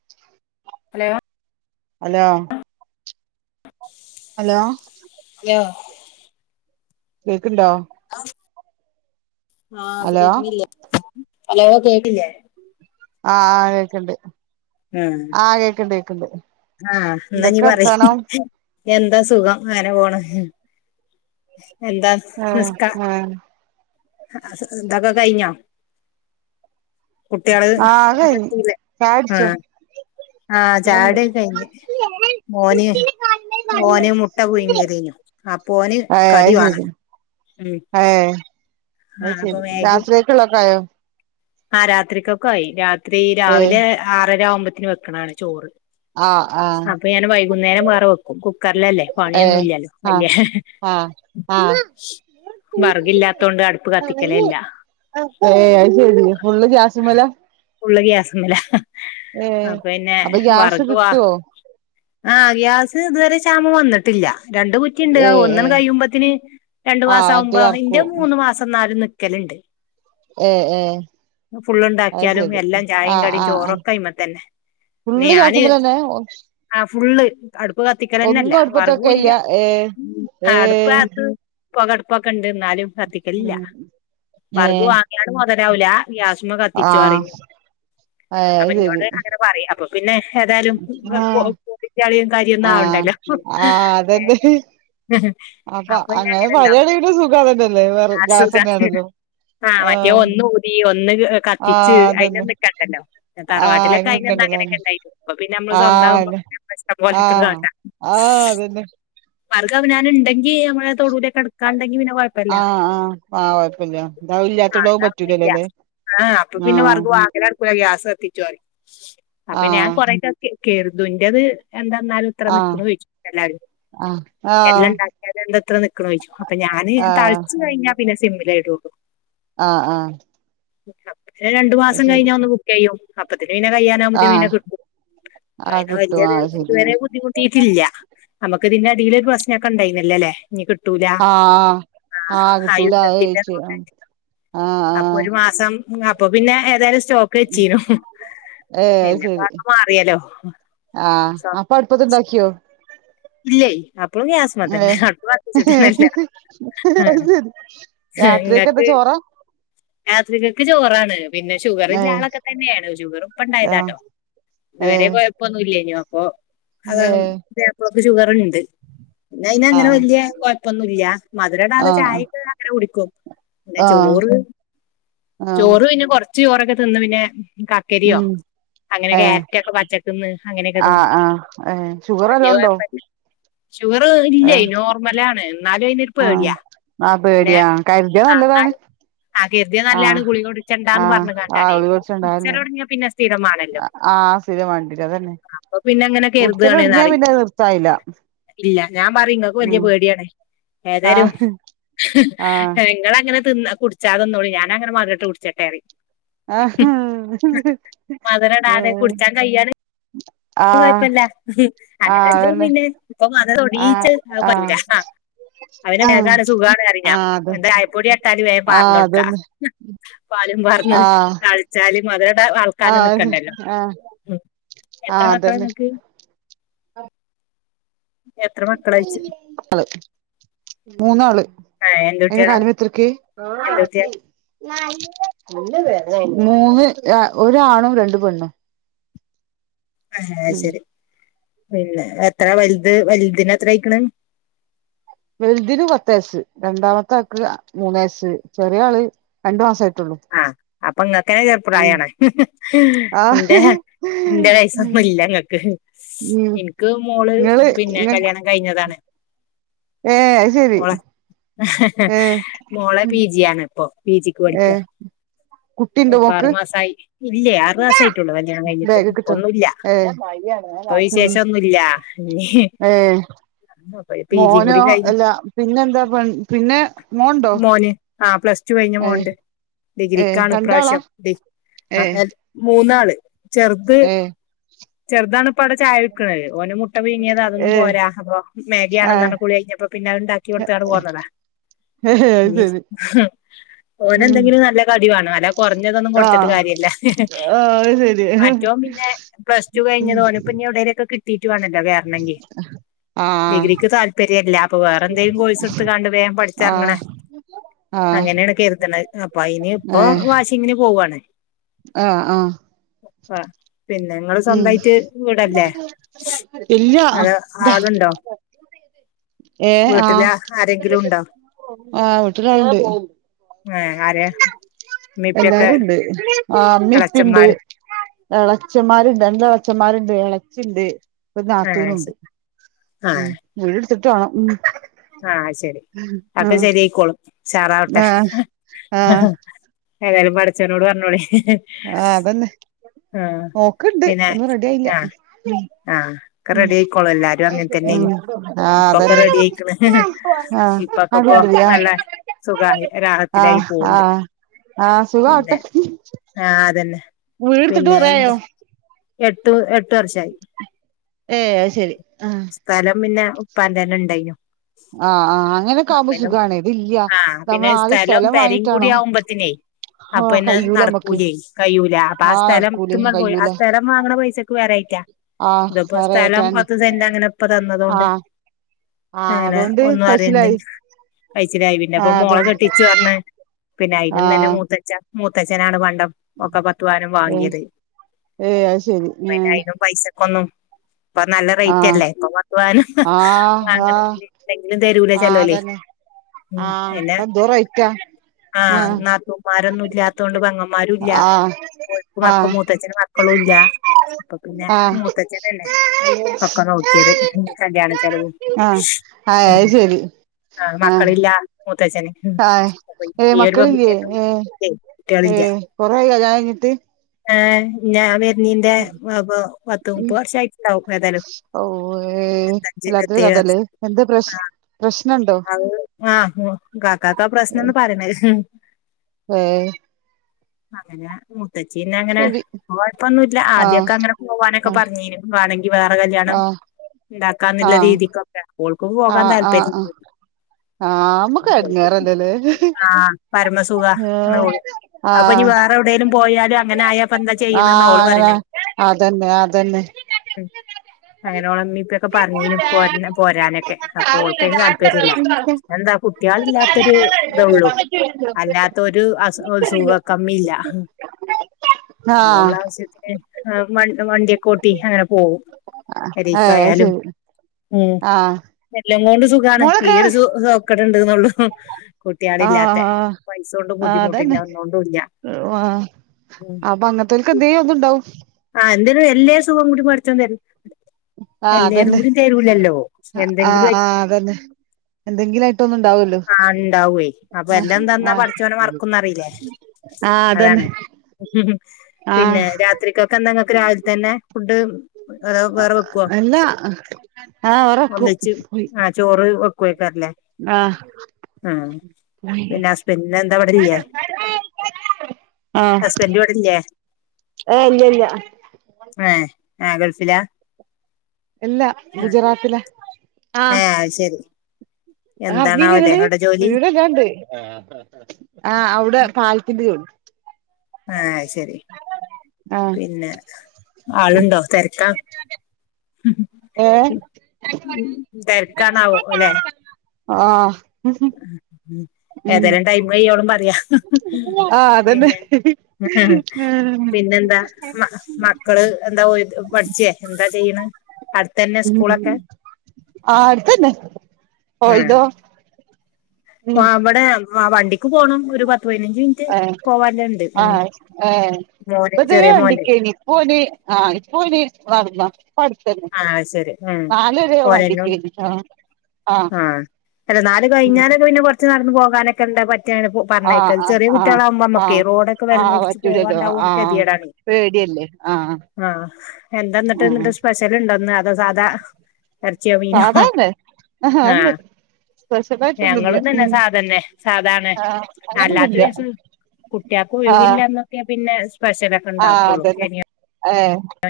[inaudible] Hello hello hello കേൾക്കണ്ടോ ആഹ് ആഹ് ഹലോ കേക്കണില്ല ഹലോ കേക്കില്ല ആഹ് കേൾക്കണ്ട്‌ ഉം ആഹ് എന്നാ ഇഞ് എന്തൊക്കെ പറി വർത്താനം എന്താ സുഖം അങ്ങനെ പോണ് എന്താ ആഹ് നിസ്കാ ആഹ് ഇതൊക്കെ കഴിഞ്ഞോ കുട്ട്യാള് കെത്തില്ലേ ചായ കുടിച്ചോ ആഹ് ചായുടി കൈഞ് മോന് ഓന് മുട്ട പുയ്ങ്ങിയതെന്നു ആപ്പൊന് കടി വാണം ഉം ഏഹ് ആഹ് അപ്പൊ അയ്ശരി മാഗി രാത്രിക്കളൊക്കായോ ആഹ് രാത്രിക്കൊക്കെ ആയി രാത്രി ഏ രാവിലെ ആറര ആവുമ്പത്തിന് വെക്കണാണ് ചോറ് ആഹ് ആഹ് അപ്പൊ ഞാൻ വൈകുന്നേരം വേറെ വെക്കും കുക്കറിലല്ലേ ഏ പണിയൊന്നുംല്ലല്ലോ ആ വല്യ ആ ആ വർഗില്ലാത്തൊണ്ട് അടുപ്പ് കത്തിക്കലല്ല ഏയ് ശരി ഫുള്ള് ഗ്യാസ്മേല ഉള്ള ഗ്യസമല ഏ അപ്പ പിന്നെ അപ്പൊ ഗ്യാസ് വർഗുവാ കിട്ടോ ആഹ് ഗ്യാസ് ഇതുവരെ ശക്ഷാമം വന്നിട്ടില്ല രണ്ട് കുറ്റി ണ്ട് ഏ ഏ ഒന്നും കഴിയുമ്പത്തിന് രണ്ടു ആ മാസം ആകുമ്പോ മറ്റേത് അന്റെ അറക്കും മൂന്ന് മാസം ന്നാലും നിക്കലുണ്ട് ഏ ഏ അത് ഫുള്ളുണ്ടാക്കിയാലും ശരി എല്ലാം ആ ചായും കടിം ആ ആ ചോറക്കയ്മ തന്നെ പിന്നെ ഫുള്ള് ഗ്യസമലന്നെ ഞാന് ആഹ് ഫുള്ള് അടുപ്പ് കത്തിക്കലന്നല്ല അടുപ്പത്തൊക്കെല്ല വർഗൂല്ല ഏ ഏ അടുപ്പ് പൊകടപ്പൊക്കെ ഇണ്ട് എന്നാലും കത്തിക്കില്ല ഉം ഏ വർഗ് വാങ്ങിയാലും മുതലാവൂല ഗ്യാസ്മ ആ കത്തിച്ചു പറ ഏ ശരി അപ്പൊോട് പറയും അപ്പൊ പിന്നെ ഏതായാലും ആ പട്ടിച്ചാളിയും കാര്യൊന്നും ആ ആാവണ്ടല്ലോ ആ അതന്നെ അപ്പൊ പിന്നെ അങ്ങനെ അങ്ങനണ്ടാവും പറയാണെങ്കി പിന്നെ സുഖം അതന്നെല്ലേ വേറെ ആഹ് ഗ്യാസ് സുഖ തന്നെയാണല്ലോ ആഹ് ആ മറ്റേ ഒന്ന് ഊദി ഒന്ന് ആ കത്തിച്ച് അയിന് അതന്നെ നിക്കണം ല്ലോ ആ തറവാട്ടിലൊക്കെ അയിന് അയിന്നന്ന് നിക്കണ്ടല്ലോ അങ്ങനെയൊക്കെ ഉണ്ടായിന് ഇപ്പൊ പിന്നെ നമ്മള് ആ സ്വന്താവും അന്നെ കാട്ടാ ആ വർഗ് ആ അതന്നെ അവനാൻ ണ്ടെങ്കി തൊടൂലക്കെ എടുക്കാണ്ടെങ്കി പിന്നെ കൊഴപ്പല്ല ആ ആ ആ കൊഴപ്പില്ല ഇതാ ഇല്ലാത്തോണ്ടാവും പറ്റൂലല്ലോല്ലേ ആഹ് അപ്പൊ ആ പിന്നെ വർഗ് വാങ്ങലടക്കൂല ഗ്യാസ് കത്തിച്ചോ റിം ആ അപ്പൊ ഞാൻ കൊരെ ഒക്കെ കേരുതു ഇന്റേത് എന്താന്നാലും ഇത്ര നിക്കുന്നു ചോയ്ച്ചി എല്ലാരും ആഹ് എല്ലാം ഉണ്ടാക്കിയലും ന്താത്ര നിക്കണ ചോദിച്ചോ അപ്പോ ഞാന് ആ തളിച്ച് കഴിഞ്ഞ പിന്നെ സിമ്മിലെടുള്ളു ആഹ് ആഹ് അപ്പപിന്നെ രണ്ടു മാസം കഴിഞ്ഞ ഒന്ന് ബുക്ക് ചെയ്യും, അപ്പത്തിന് പിന്നെ കയ്യാനാവകുമ്പോതിന് ആ പിന്നെ കിട്ടും ആ അയ്ന് കിട്ടും ആ വല്യൊരു ശരി ഇതുവരെ ബുദ്ധിമുട്ടിയിട്ടില്ല നമ്മുക്ക് ഇതിന്റെ അധൊ ഒരു പ്രശ്നംക്കെ ഉണ്ടായിുന്നല്ലേ ല്ലേ ഞ്ഞികിട്ടൂല ആ ആ ആഹ് ആഹ് കിട്ടൂല അത് യുദ്ധത്തിന്റെ ചോയിച്ച് തൊണ്ട് ആ ആ അപ്പൊ ഒരു മാസം അപ്പൊ പിന്നെ ഏതായാലും സ്റ്റോക്ക് വെച്ചീനു പിന്നെ ഇപ്പ അങ്ങ് മാറിയാലോ ആഹ് അപ്പൊ അടുപ്പത്ത് ഒണ്ടാക്കിയോ ഇല്ലേ അപ്പളും ഗ്യാസ്മ ഏയെ തന്നെ അടുപ്പ് കത്തിച്ചിട്ടന്നല്ല രാത്രിലേക്ക് എന്താ ചോറാ രാത്രികക്ക് ചോറാണ് പിന്നെ ഏ ഷുഗറല്ല ആളൊക്കെ തന്നെയാണ് ഷുഗർ ഇപ്പ ഉണ്ടായതാട്ടോ ഏഹ് പ്പൊന്നും ഇല്ലെനു അപ്പൊ അതാ നേരത്തത്തെ ഷുഗർ ഉണ്ട് പിന്നെ അയിന് ആ അങ്ങനെ വല്ലിയ കൊഴപ്പൊന്നുമല്ല ആ മധുരടാതെ ചായയൊക്ക അങ്ങനെ കുടിക്കും പിന്നെ ആ ചോറ് ആ ചോറ് പിന്നെ കൊറച്ച് ചോറൊക്കെ തിന്ന് പിന്നെ ക ഉം ഏ പച്ചക്ക്ന്ന് അങ്ങനെയൊക്കെ ആഹ് തിന്നും ആഹ് ഏ ഷുഗറ് വല്യ വല്ലോം ഒണ്ടോ കൊഴപ്പല്ല ഷുഗർ ഏ ഇല്ലേ നോർമലാണ് എന്നാലും അയിനൊരു ആഹ് പേടിയാ ആഹ് പിന്നെ പേടിയാണ് കരുതിയാ നല്ലതാണ് ആ കരുതിയ നല്ലാണ് ആഹ് ഗുളിക ആഹ് ആൾ ഓടിച്ചോണ്ടാ വരുന്നത് പിന്നെ പിന്നെ സ്ഥിരമാണ് ആഹ് സ്ഥിരം വാണ്ടിവരും അത് തന്നെ അപ്പൊ പിന്നെ അങ്ങനെ കുടിചില് കരുതാണ്ന്ന് തൊടങ്ങിയാ പറയും പിന്നെ അത് നിർത്ത് ആയില്ല ഇല്ല ഞാൻ പറയും നിങ്ങക്ക് വലിയ പേടിയണേ ഏതാലും ആഹ് ആഹ് ഇങ്ങള് അങ്ങനെ തിന്ന ച്ചാറൊന്നും ഇവിടെ ഞാനങ്ങനെ മധുരം ഇട്ട് കുടിച്ചട്ടെറെയി ആഹ് മധുരം ഇടാതെ ഉം കുടിച്ചാൻ കഴിയാതെ - ആഹ് കൊഴപ്പല്ല ആഹ് അങ്ങനെല്ലും അതന്നെ പിന്നെ ഇപ്പം അത് ആഹ് തൊടിച്ച് പ [unintelligible] റൂല [unintelligible] അവന് ആഹ് വേഗ ആഹ് [unintelligible] സുഖാണ് കറിഞ്ഞാ ആഹ് അതെ എന്തായപ്പൊടിാട്ടാലും വേ [unintelligible] പാർന്നു ആഹ് കൊടുക്ക അതന്നെ പാലും പാർന്നു ആഹ് കഴിച്ചാലും മതര [unintelligible] ണ്ടാ ക്കാന ആഹ് നിക്കണ്ടല്ലോ ആഹ് എത്ര ആഹ് മക്കളാ അതന്നെ നിങ്ങക്ക് എത്ര മക്കളായ്ച്ച് [unintelligible] മൂന്നാള് ഏഹ് എന്ത് അയിന്റെ കുട്ട്യാളാ കാലം എത്രക്കെ എന്ത് കുട്ട്യാ മൂന്ന് ഒരാണും രണ്ട് പെണ്ണും [inaudible] ആഹ് ഉം അയ്ശേരി പിന്നെ എത്ര വലുത് വലുതിന് എത്ര അയിക്ക്ണ് വലുതിന് പത്തുവയസ് രണ്ടാമത്തെ ആക്ക് മൂന്നുവയസ് ചെറിയ ആള് രണ്ടു മാസം ആയിട്ടുള്ളു ആഹ് അപ്പൊ ഇങ്ങക്കെ ചെറു പ്രായണ്‌ നിന്റെ ആഹ് എന്റെ വയസ് ഉം ഒന്നും ഇല്ല നിങ്ങക്ക് ഉം എനിക്ക് മോള് ഇങ്ങള് പിന്നെ കല്യാണ കഴിഞ്ഞതാണ് ഏയെ ശരി ഏഹ് മോള് പിജിയാണ് ഇപ്പൊ പിജിക്ക് ഏഹ് പഠിക്കുവാ കുട്ടിണ്ട് ഇപ്പൊ മോക്ക് ആറുമാസായി ആ ഇല്ലേ ആറു മാസാ ആയിട്ടൊള്ളു കല്യാണം കഴിഞ്ഞിട്ട് ബാഗ് ഇപ്പൊന്നുല്ല. [unintelligible] വിശേഷം ഒന്നുമില്ല ഏയ് മോനോ കൂടി കഴിഞ്ഞ് എല്ലാ പിന്നെ എന്താ പിന്നെ മോൻ ഉണ്ടോ ആഹ് പ്ലസ് ടു കഴിഞ്ഞ മോനുയുണ്ട് ഏ ഡിഗ്രിക്കാണ് രണ്ടാളാ ഇപ്രാവശ്യം ഡി ഏ മൂന്നാള് ചെറുത് ഏ ചെറുതാണ് ഇപ്പ അവിടെ ചായ വിക്ക്ണത് ഓന് മു ട്ട പുഴുങ്ങിയത് അതൊന്നും ഏ പോരാ അപ്പൊ ആ മാഗിയാണെന്ന് പറഞ്ഞ് കുളി കഴിഞ്ഞപ്പോ പിന്നെ അതുണ്ടാക്കി കൊടുത്താണ് പോന്നതാ അത് ശരി ഓന് ഉം എന്തെങ്കിലും നല്ല കടിവാണോ അല കൊറഞ്ഞതൊന്നും ആ കൊടുത്തിട്ട് കാര്യമില്ല ആ അത് ശരി ഉം മറ്റോൻ പിന്നെ പെസ് - റ്റു കഴിഞ്ഞ താ ഓന്പ്പന്ന് എവിടേലൊക്കെ കിട്ടീട്ട് വേണലോ കേറണൊങ്കി ആ ഡിഗ്രിക്ക് താല്പര്യല്ല അപ്പ വേറെ എന്തേങ്കിലും കോഴ്സ് എടുത്ത് കാണ്ട് വേഗം ആ പഠിച്ചിറങ്ങണം ആ അങ്ങനെയാണ് കേക്കണത് അയിന് ഇപ്പൊ അയിനി ഇപ്പൊ വാശിയിങ്ങനെ പോവാണ്. ആഹ് ആഹ് ആഹ് പിന്നെ നിങ്ങള് സ്വന്തമായിട്ട് വീടല്ലേ ഇല്ല അതോ ദാ ആള് ഇണ്ടോ ഏ ആഹ് ആരെങ്കിലും ഉണ്ടോ ആ ഹ് വീട്ടില് ആളുണ്ട് ഏ ആരെ ഉമ്മിപ്പിയൊക്കെ എല്ലാരുയുണ്ട് ആ ഉമ്മയും ഉപ്പയും ഇണ്ട് ഇളച്ചന്മാര് ഇളച്ചന്മാരുണ്ട് രണ്ട് ഇളച്ചന്മാരുണ്ട് ഇളച്ചിണ്ട് ഒരു ആ നാത്തൂനുണ്ട്. ശരി ആ ഉം വീട് ടുത്തിട്ട് വേണം ഉ ആഹ അത് ശരി തെ ശരിയായിക്കോളും ഉഷാറാവട്ടെ. ആഹ് ആഹ് ആഹ് ഏതായാലും പടച്ചോനോട് പറഞ്ഞോളി ഹി ഹി ആ അതന്നെ നോക്ക്ണ്ട് ഒന്നും റെഡി ആയില്ല. ആഹ് ഒക്കെ ഉം റെഡി ആയിക്കോളൂ എല്ലാരും അങ്ങനെ തന്നെ ഉം ഏനി ആഹ് ഇപ്പൊക്കെ അതന്നെ റെഡി ആയി. ഹി ആഹ് ഇപ്പൊക്കെ ഇപ്പൊ അതെന്തിനാ നല്ല സുഖായി റാഹത്തിലായി ആഹ് പോവ്ണ്ട്. ആഹ് ആഹ് പിന്നെ സുഖാവട്ടെ ആഹ അതന്നെ വീടെടുത്തിട്ട് പിന്നെ എന്താ? കൊറേയായോ എട്ടു എട്ട് വർഷായി. ഏയ് അയ് ശരി ആഹ സ്ഥലം പിന്നെ ഉപ്പാന്റന്നെ ഉണ്ടായിനു. ആഹ് ആഹ് ഹസ്ബൻഡു അങ്ങനൊക്കെ ആ ആവുമ്പോ പിന്നെ സുഖാണ് ഇതില്ല ആഹ പിന്നെ നമ്മളാദ്യം സ്ഥലം പെരിം കൂടി വാങ്ങിട്ടാണോ ആവുമ്പത്തിനേ? ആഹ് അപ്പൊന്നെ കയ്യൂല നമ്മക്ക് നടക്കൂലെയ് കയുല അപ്പൊ ആ ആഹ് നടക്കൂലേ സ്ഥലംമ്മൾ പോയി ആ കയ്യൂല സ്ഥലം വാങ്ങണ പൈസക്ക് പെര കേറ്റാ. ആഹ് ഇതിപ്പോ സ്ഥലം പറയറ്റാണ്ട് പത്ത് സെന്റ് അങ്ങനെ ഇപ്പ തന്നത് കൊണ്ട്. ആഹ് ആഹ് അങ്ങനെ അതുകൊണ്ട് ഒന്നും പശിലായി അറിന്നില്ല കയിച്ചിലായി പിന്നെ അപ്പൊ ആഹ് മോളെ അതന്നെ കെട്ടിച്ചു പറ പിന്നെ അയിനും തന്നെ ആഹ് മൂത്തച്ഛൻ മൂത്തച്ഛനാണ് പണ്ടം. ഒക്കെ പത്തു പവനും ഏഹ് വാങ്ങിയത് ഏഹ് അത് ശരി പിന്നെ ഏഹ് അതിനും പൈസ. ഒന്നും ഇപ്പൊ നല്ല ആഹ് റേറ്റല്ലേ ഇപ്പൊ പത്തു ആഹ് പവനുംങ്ങനെ. ആഹ് ഇണ്ടെങ്കിലും തരൂല ആഹ് ചെലോ ലെയ്. അതന്നെ ആഹ് ഇപ്പെന്തോറേറ്റാ. ആഹ് നാത്തൂന്മാരൊന്നും ഇല്ലാത്തൊണ്ട് പെങ്ങന്മാരുല്ല. ആഹ് മക്ക ആഹ് മൂത്തച്ഛന് മക്കളും ഇല്ല. അപ്പൊ പിന്നെ ആഹ് മൂത്തച്ചെനല്ലേ ഒക്കെ നോക്കിയത് കല്യാണ ചെലവും. അ ആ ആഹ മക്കളില്ല മൂത്തച്ചന്. ആഹ് ഏ മക്കളിലേ? ഇലെയ്. ഏ കൊറേ ആയോ കല്യാണം കഴിഞ്ഞിട്ട്? ഏ ഞാൻ വരുണീന്റെപ്പ പത്ത് മുപ്പത് വർഷായിട്ടുണ്ടാവും ഏതായാലും. ഔവ്വേ വല്ലാത്തൊരു ഇരുപത്തേഴ് കഥ ല്ലേ വർഷം എന്ത് പ്രശ് പ്രശ്നണ്ടോ? ആഹ കാക്കാ ആ പ്രശ്നംന്ന പറയ്ണെ. എ അങ്ങനെ മുത്തച്ചിന്ന അങ്ങനെ ശരി ഇപ്പ കൊഴപ്പൊന്നുല്ല ആഹ് ആദ്യമൊക്കെ അങ്ങനെ പോവാനൊക്കെ ആഹ് പറഞ്ഞീനു വാണെങ്കി. വേറെ ആഹ് കല്യാണംണ്ടാക്കാന്നുള്ള ആഹ് തീതിക്കൊക്കെ പോകാൻ താല്പര്യല്ല്യ. ആ മ്മക്ക് എടങ്ങറല്ലേലേ. ആഹ് പരമസുഖ എന്ന്ഓള് അപ്പൊഞ്ഞി ആഹ് വേറെ എവിടെേ പോയാൽ അങ്ങനെ ആയാപ്പോ എന്താ ചെയ്യണ്ന്ന് ഓൾ പ അവ അതന്നെ അതന്നെ. മ്മ്ഹ് അങ്ങനോളമ്മി ഇപ്പിക്കെ പറഞ്ഞീനു പോര് പോരാനൊക്കെ അപ്പൊൾക്കയിന് താല് പേര്ല്ല എന്താ കുട്ട്യാള് ഇല്ലാത്തൊരു ഇതൊള്ളൂ. അല്ലാത്തൊരു അസ് സുഖ കമ്മി ഇല്ല. ആഹ്‌. ആശ്യത്തിന് വണ്ടിയക്കെോട്ടി അങ്ങനെ പോവും പെരിക്കായാലും.. ആഹ്‌. എല്ലോങ്കോട്ട് സു മൊളകേറ്. സൊക്കട്ണ്ട് ന്നൊള്ളു ഹ്. കുട്ട്യാള് ഇില്ലാത്ത ആഹ് ആഹ് പൈസൊണ്ടും ആഹ് ബുദ്ധിമുട്ടില്ല അതന്നെ ഒന്നൊണ്ടു ഇല്ല. ആഹ് ഉം അപ്പൊ അങ്ങൻത്തോര്ക്ക് ദേയം ഒന്ന് ണ്ടാവും ആ എന്തെരു എല്ലേ സുഖഗൂടി പടച്ചോൻ തെ ആഹ് അതന്നെ ആ എന്തെങ്കിലും ആ ആയിട്ട് അതെന്നെ. എന്തെങ്കിലുയിട്ടൊന്ന്ണ്ടാവല്ലോ ആ ഉണ്ടാവേ അപ്പൊ ആഹ് എല്ലാം തന്നാ ആഹ് പടച്ചോനെ മറക്കുന്നറിയില്ലേ ആ അതാണ് അതന്നെഹ്. പിന്നെ രാത്രിക്കൊക്കെഎന്തേ രാവിൽ തന്നെ ഫുഡ്. അതോ അ വേറെ വെക്കുവോ അ അല്ലാ അഹ് ആ വേറക്കു. ഒന്നിച്ച് വി ആ ചോറ് വെക്കു [unintelligible] ആഹ് പിന്നെ ഹസ്ബെന്റെനെന്താ ഇവിടെല്ല്യ ഹസ്ബന്റ് ഇവിടെല്ല്യ. ഏ ഇല്ല്യല്ല്യ. ഏഹ് ഏ ഗൾഫിലാ? എല്ലാ ഗുജറാത്തില ഏഹ് അയ്ശരി. ആർഞ്ഞിലങ്ങള് ജോലി വീടല്ലാംണ്ട്. ആ ഹ ഹ ഹ ഏ അവ്ടെ പാൽത്തിന്റെ ചോട് ആഹ് ശരി ആഹ് പിന്നെ. ആളുണ്ടോ തിരക്കാ ഏ ഉം, തിരക്കാണാവോ ഹാ ഏതെലും ടൈംയ്യോളം പറയാ ആഹ് അതന്നെ പിന്നെ. ഉം പിന്നെന്താ മക്കള് എന്താ ഓര്. പഠിച്ചേ എന്താ ചെയ്യണ്? അടുത്തന്നെ സ്കൂളൊക്കെ ആടുത്തന്നെ ഓൽതോ ഉം അ അവടെ വണ്ടിക്ക് പോണം ഒരു പത്ത് പതിനഞ്ച് ഏ പോവാല്ലണ്ട് ആ ഉം ഏ മോന് ബദരെ ചെറിയ മോന്റെ വണ്ടിക്കെയ്‌ന് ഇപ്പൊല് ആഹ് ഇപ്പൊല് ങ്ങളവ്ട്ന്നാ പ്പടുത്തെന്നെ. ആഹ് ശരി ഉം നാലൊര് ഓനെന്നും വണ്ടിക്കേരി ആ. ആഹ് അല്ല നാല് കഴിഞ്ഞാലൊകെ പിന്നെ കൊറച്ച്നടന്ന് പോകാനൊക്കെന്താ പറ്റ്ണ് പോ ആഹ് പറഞ്ഞേക്ക ആഹ് ചെറിയ ആഹ് കുട്ട്യോളെവുബോ മ്മക്കെ ആഹ് റോഡൊക്കെ ആഹ് വെൽങ്ങുട്ച് പറ്റൂലല്ലോ പോവാണ്ടാവോന്ന് ആഹ് ക്കെതിടാണ്. പേടിയല്ലേ ആഹ് ആഹ് എന്തന്നട്ട് ആഹ് ന്ന്ട്ട് സ്പെഷ്യൽ ഉണ്ടോന്ന് അതോ സാധാ എറചിയൊ മീനോ അഹാ ആഹ് അഅ്ണ്ട്.. ഞങ്ങളും തന്നെ സാധന്നെ സാധാണ് ആഹ് അല്ലാത്ത അങ്ങനൊന്നുല്ല ദിവസം കുട്ടിയക്ക് ആഹ് ഒഴിവില്ല ന്നൊക്കെ പിന്നെ സ്പശല. ആഹ് അതന്നെ ഏ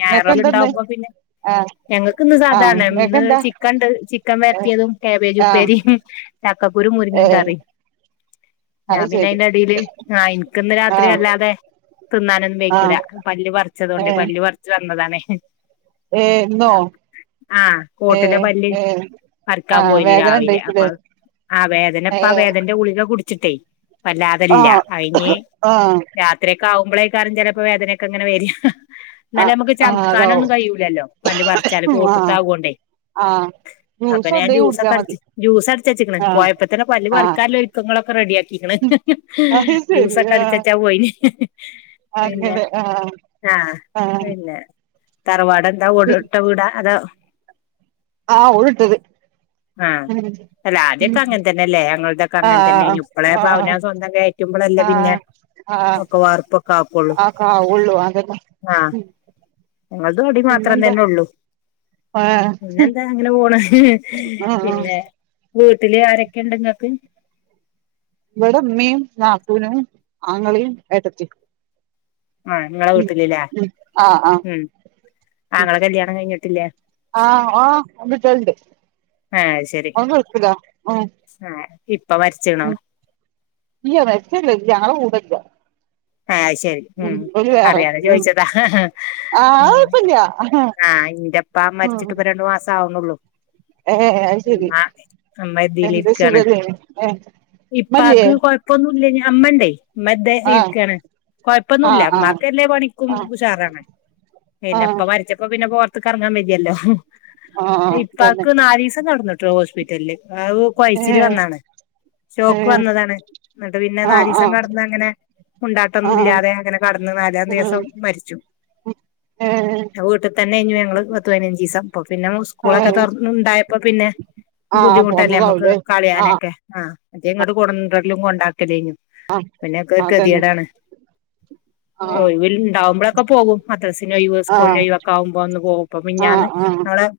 ഞായറ ഉണ്ടാവുമ്പോ പിന്നെ ഞങ്ങൾക്ക് ഇന്ന് ആഹ് സാധാരണ ഇന്ന് ഇങ്ങക്കെന്താ ചിക്കൻ ഉണ്ട് ചിക്കൻ ഏഹ് വരത്തിയതും കാബേജ് ആഹ് ഉപ്പേരിയും ചക്കക്കുരു മുരിങ്ങും ഏഹ് കറി അത് ഞാൻ പിന്നെ ശരി അയിന്റെ അടിൽ ആ എനിക്കിന്ന് രാത്രി ആഹ് അല്ലാതെ തിന്നാന ക്കുര ആഹ് പല്ല് പറിച്ചതൊണ്ട് ഏഹ് പല്ല് പററച്ചു വന്നതാണ് ഏഹ് ന്നോ? ആഹ് കോട്ട് ന്റെ പല്ല് പറിക്കാൻ ആഹ് പോയിനു വേദന രാവിലെ അപ്പ ഇണ്ടായിക്കുലേ അ ആ വേദനപ്പ ആ ഏഹ് വേദന്റെ ഗുളിക കുടിച്ചിട്ടേ വല്ലാതല്ല ആഹ് അയ്ഞ്ഞി ആഹ് രാ ത്രിയൊക്കാവുമ്പളേകാ ചെരപ്പോ വേദനയൊക്കെങ്ങനെ വര എന്നാലെ ആഹ് നമുക്ക് ആഹ് അതാവും ചമക്കാനൊന്നും കഴയിൂലല്ലോ പല്ല് പററച്ചാല് കൂട്ടത്ത ആഹ് ആവോണ്ടേ ആഹ് അപ്പൊ ജ്യൂസ് ഞാൻ എന്തേലും കുടിച്ചാ ജ്യൂസൊക്ക മതി അട്‌ച് ജൂസടിച്ചെച്ച്ക്ക്ണ് ആഹ് പോയപ്പ തന്നെ പല്ല് ആഹ് പറിക്കാൻ ള്ള ഒരുക്കങ്ങളൊക്ക റെഡിയാക്കീക്ക്ണ് അത് ശരി ആഹ് ജൂസൊക്കടിച്ചെച്ചാ പോയിനെ അങ്ങനെ ആഹ് ആഹ് പിന്നെ തറവാട എന്താ ഒട്ട വീടാ അതോ ആഹ് ഒൾട്ടത് ഉം അല്ലാ ഉം ആദ്യൊക്കെ അങ്ങനെ തന്നെല്ലേ ഞങ്ങളുടെൊക്കെ അങ്ങനെ തന്നെ ആഹ് ഇനി ഇപ്പളെ ഭാവന ആഹ് സ്വന്തം കയറ്റുമ്പോളല്ലേ പിന്നെ ആഹ് ഒക്ക വാർപ്പൊക്കാകൊള്ളു ആക്കാഹൊള്ളു അതെന്നെ ആഹ ഞങ്ങൾതും അടി മാത്രം പിന്നെന്താ തന്നെയൊള്ളൂ ആഹ് പിന്നെന്താ അങ്ങനെ പോണ് ആഹ് പിന്നെ വീട്ടില് ആരെക്കെ ഇണ്ട്ങ്ങക്ക്? ഇവടെ ഇമ്മിം, നാത്തൂനും, ആങ്ങളിം, ഏട്ടത്തിം ആഹ് ഇങ്ങളെ ഉം വീട്ടിലില്ലേ ഉം ആഹ് ആഹാ ഉം ഉം ആങ്ങളെ കല്യാണം കഴിഞ്ഞിട്ടില്ലേ ആഹ് ആ രണ്ട്ട്ട്യള്ണ്ട് ഏഹേ അഹ്ശെരി അവൻ ഗൾഫിലാ ഉം ആ ഇപ്പ മര്ച്ച്ണോ? ഇല്ല്യ മെര്ച്ചെല്ല ഇല്ല്യ ഞങ്ങളെ കൂടെല്ല്യ ഏഹേ അഹ്ശെരി ഉം വേറെ അറിയതെ ഉം ചോയ്ച്ചെതാ ആഹ് അത് കൊഴപ്പല്ല ആഹ് ഇന്റെപ്പാ ഉം മര്ച്ചിട്ട്പ്പം രണ്ടു മാസാവ്ണൊള്ളു ഏഹ് അത് ശരി ഇമ്മ എന്ത് ഇമ്മദ്ധീലിര്ക്കാണ്. സുഖല്ലേ ഏഹ് ഇമ്മല്ലേ ഇപ്പാക്ക് കൊഴപ്പൊന്നുല്ലേനി ആ ഇമ്മണ്ടേ ഇമ്മദ്ധേ ആഹ് ക്കാണ് കൊഴപ്പൊന്നുല്ല ആഹ് ആഹ് ഇമ്മാക്കെല്ലേ പണിക്കും ആഹ് ഉഷാറാണ് പിന്നെപ്പ ആഹ് മര്ച്ച അപ്പം പിന്നെപ്പം പൊർത്ത്ക്കെറങ്ങാ ബെജ്ജല്ലോ ആഹ് തന്നെ ഇപ്പാക്ക് നാലീസം കട്ന്നട്ടൊ ത്തൊ ഹോസ്പിറ്റൽല് അഹൂ കൊഴച്ചില് ഏഹ് വന്നാണ് ഷോക്ക് ഏഹ് വന്നതാണ് ഇന്നട്ട് പിന്നെ ആഹ് നലീസം ആഹ് കടന്നങ്ങനെ ആഹ് മുണ്ടാട്ടൊന്നുല്ലാതെ അങ്ങനെ കടന്ന് നാലാം ഉം ദിവസം മരിച്ചു ഏഹ് പ്പൊ വീട്ട് തന്നെഞ്ഞു ഞങ്ങള് പത്ത് പയ്നെഞ്ചീസം ഇപ്പെപിന്നെ സ്കൂളൊക്കെ ഏഹ് തൊറന്ന് ണ്ടായപ്പ പിന്നെ ആഹ് ബുദ്ധിമുട്ടല്ലേ ഞമ്മക്ക് പോന്നതാവുല്ലേ ആഹ് കളിയാനൊക്കെ ആഹാ ആദ്യങ്ങെട്ട് കൊണ്ടര്ലും കൊണ്ടാക്കലേനു ആഹ് പിന്നെക്കൊരു അതന്നെ കെതിയെടാണ്. [inaudible] ഒഴിവില്ണ്ടാവുമ്പളൊക്കെ പോവും മദ്രസസിന് ഒഴിവ്, ആഹ് സ്കൂളിനൊയിവ്, ഒക്കാവുമ്പോ ഒന്ന് പോവും ഇപ്പ ആഹ് മിഞാന്ന് ആഹ് ഞങ്ങളെ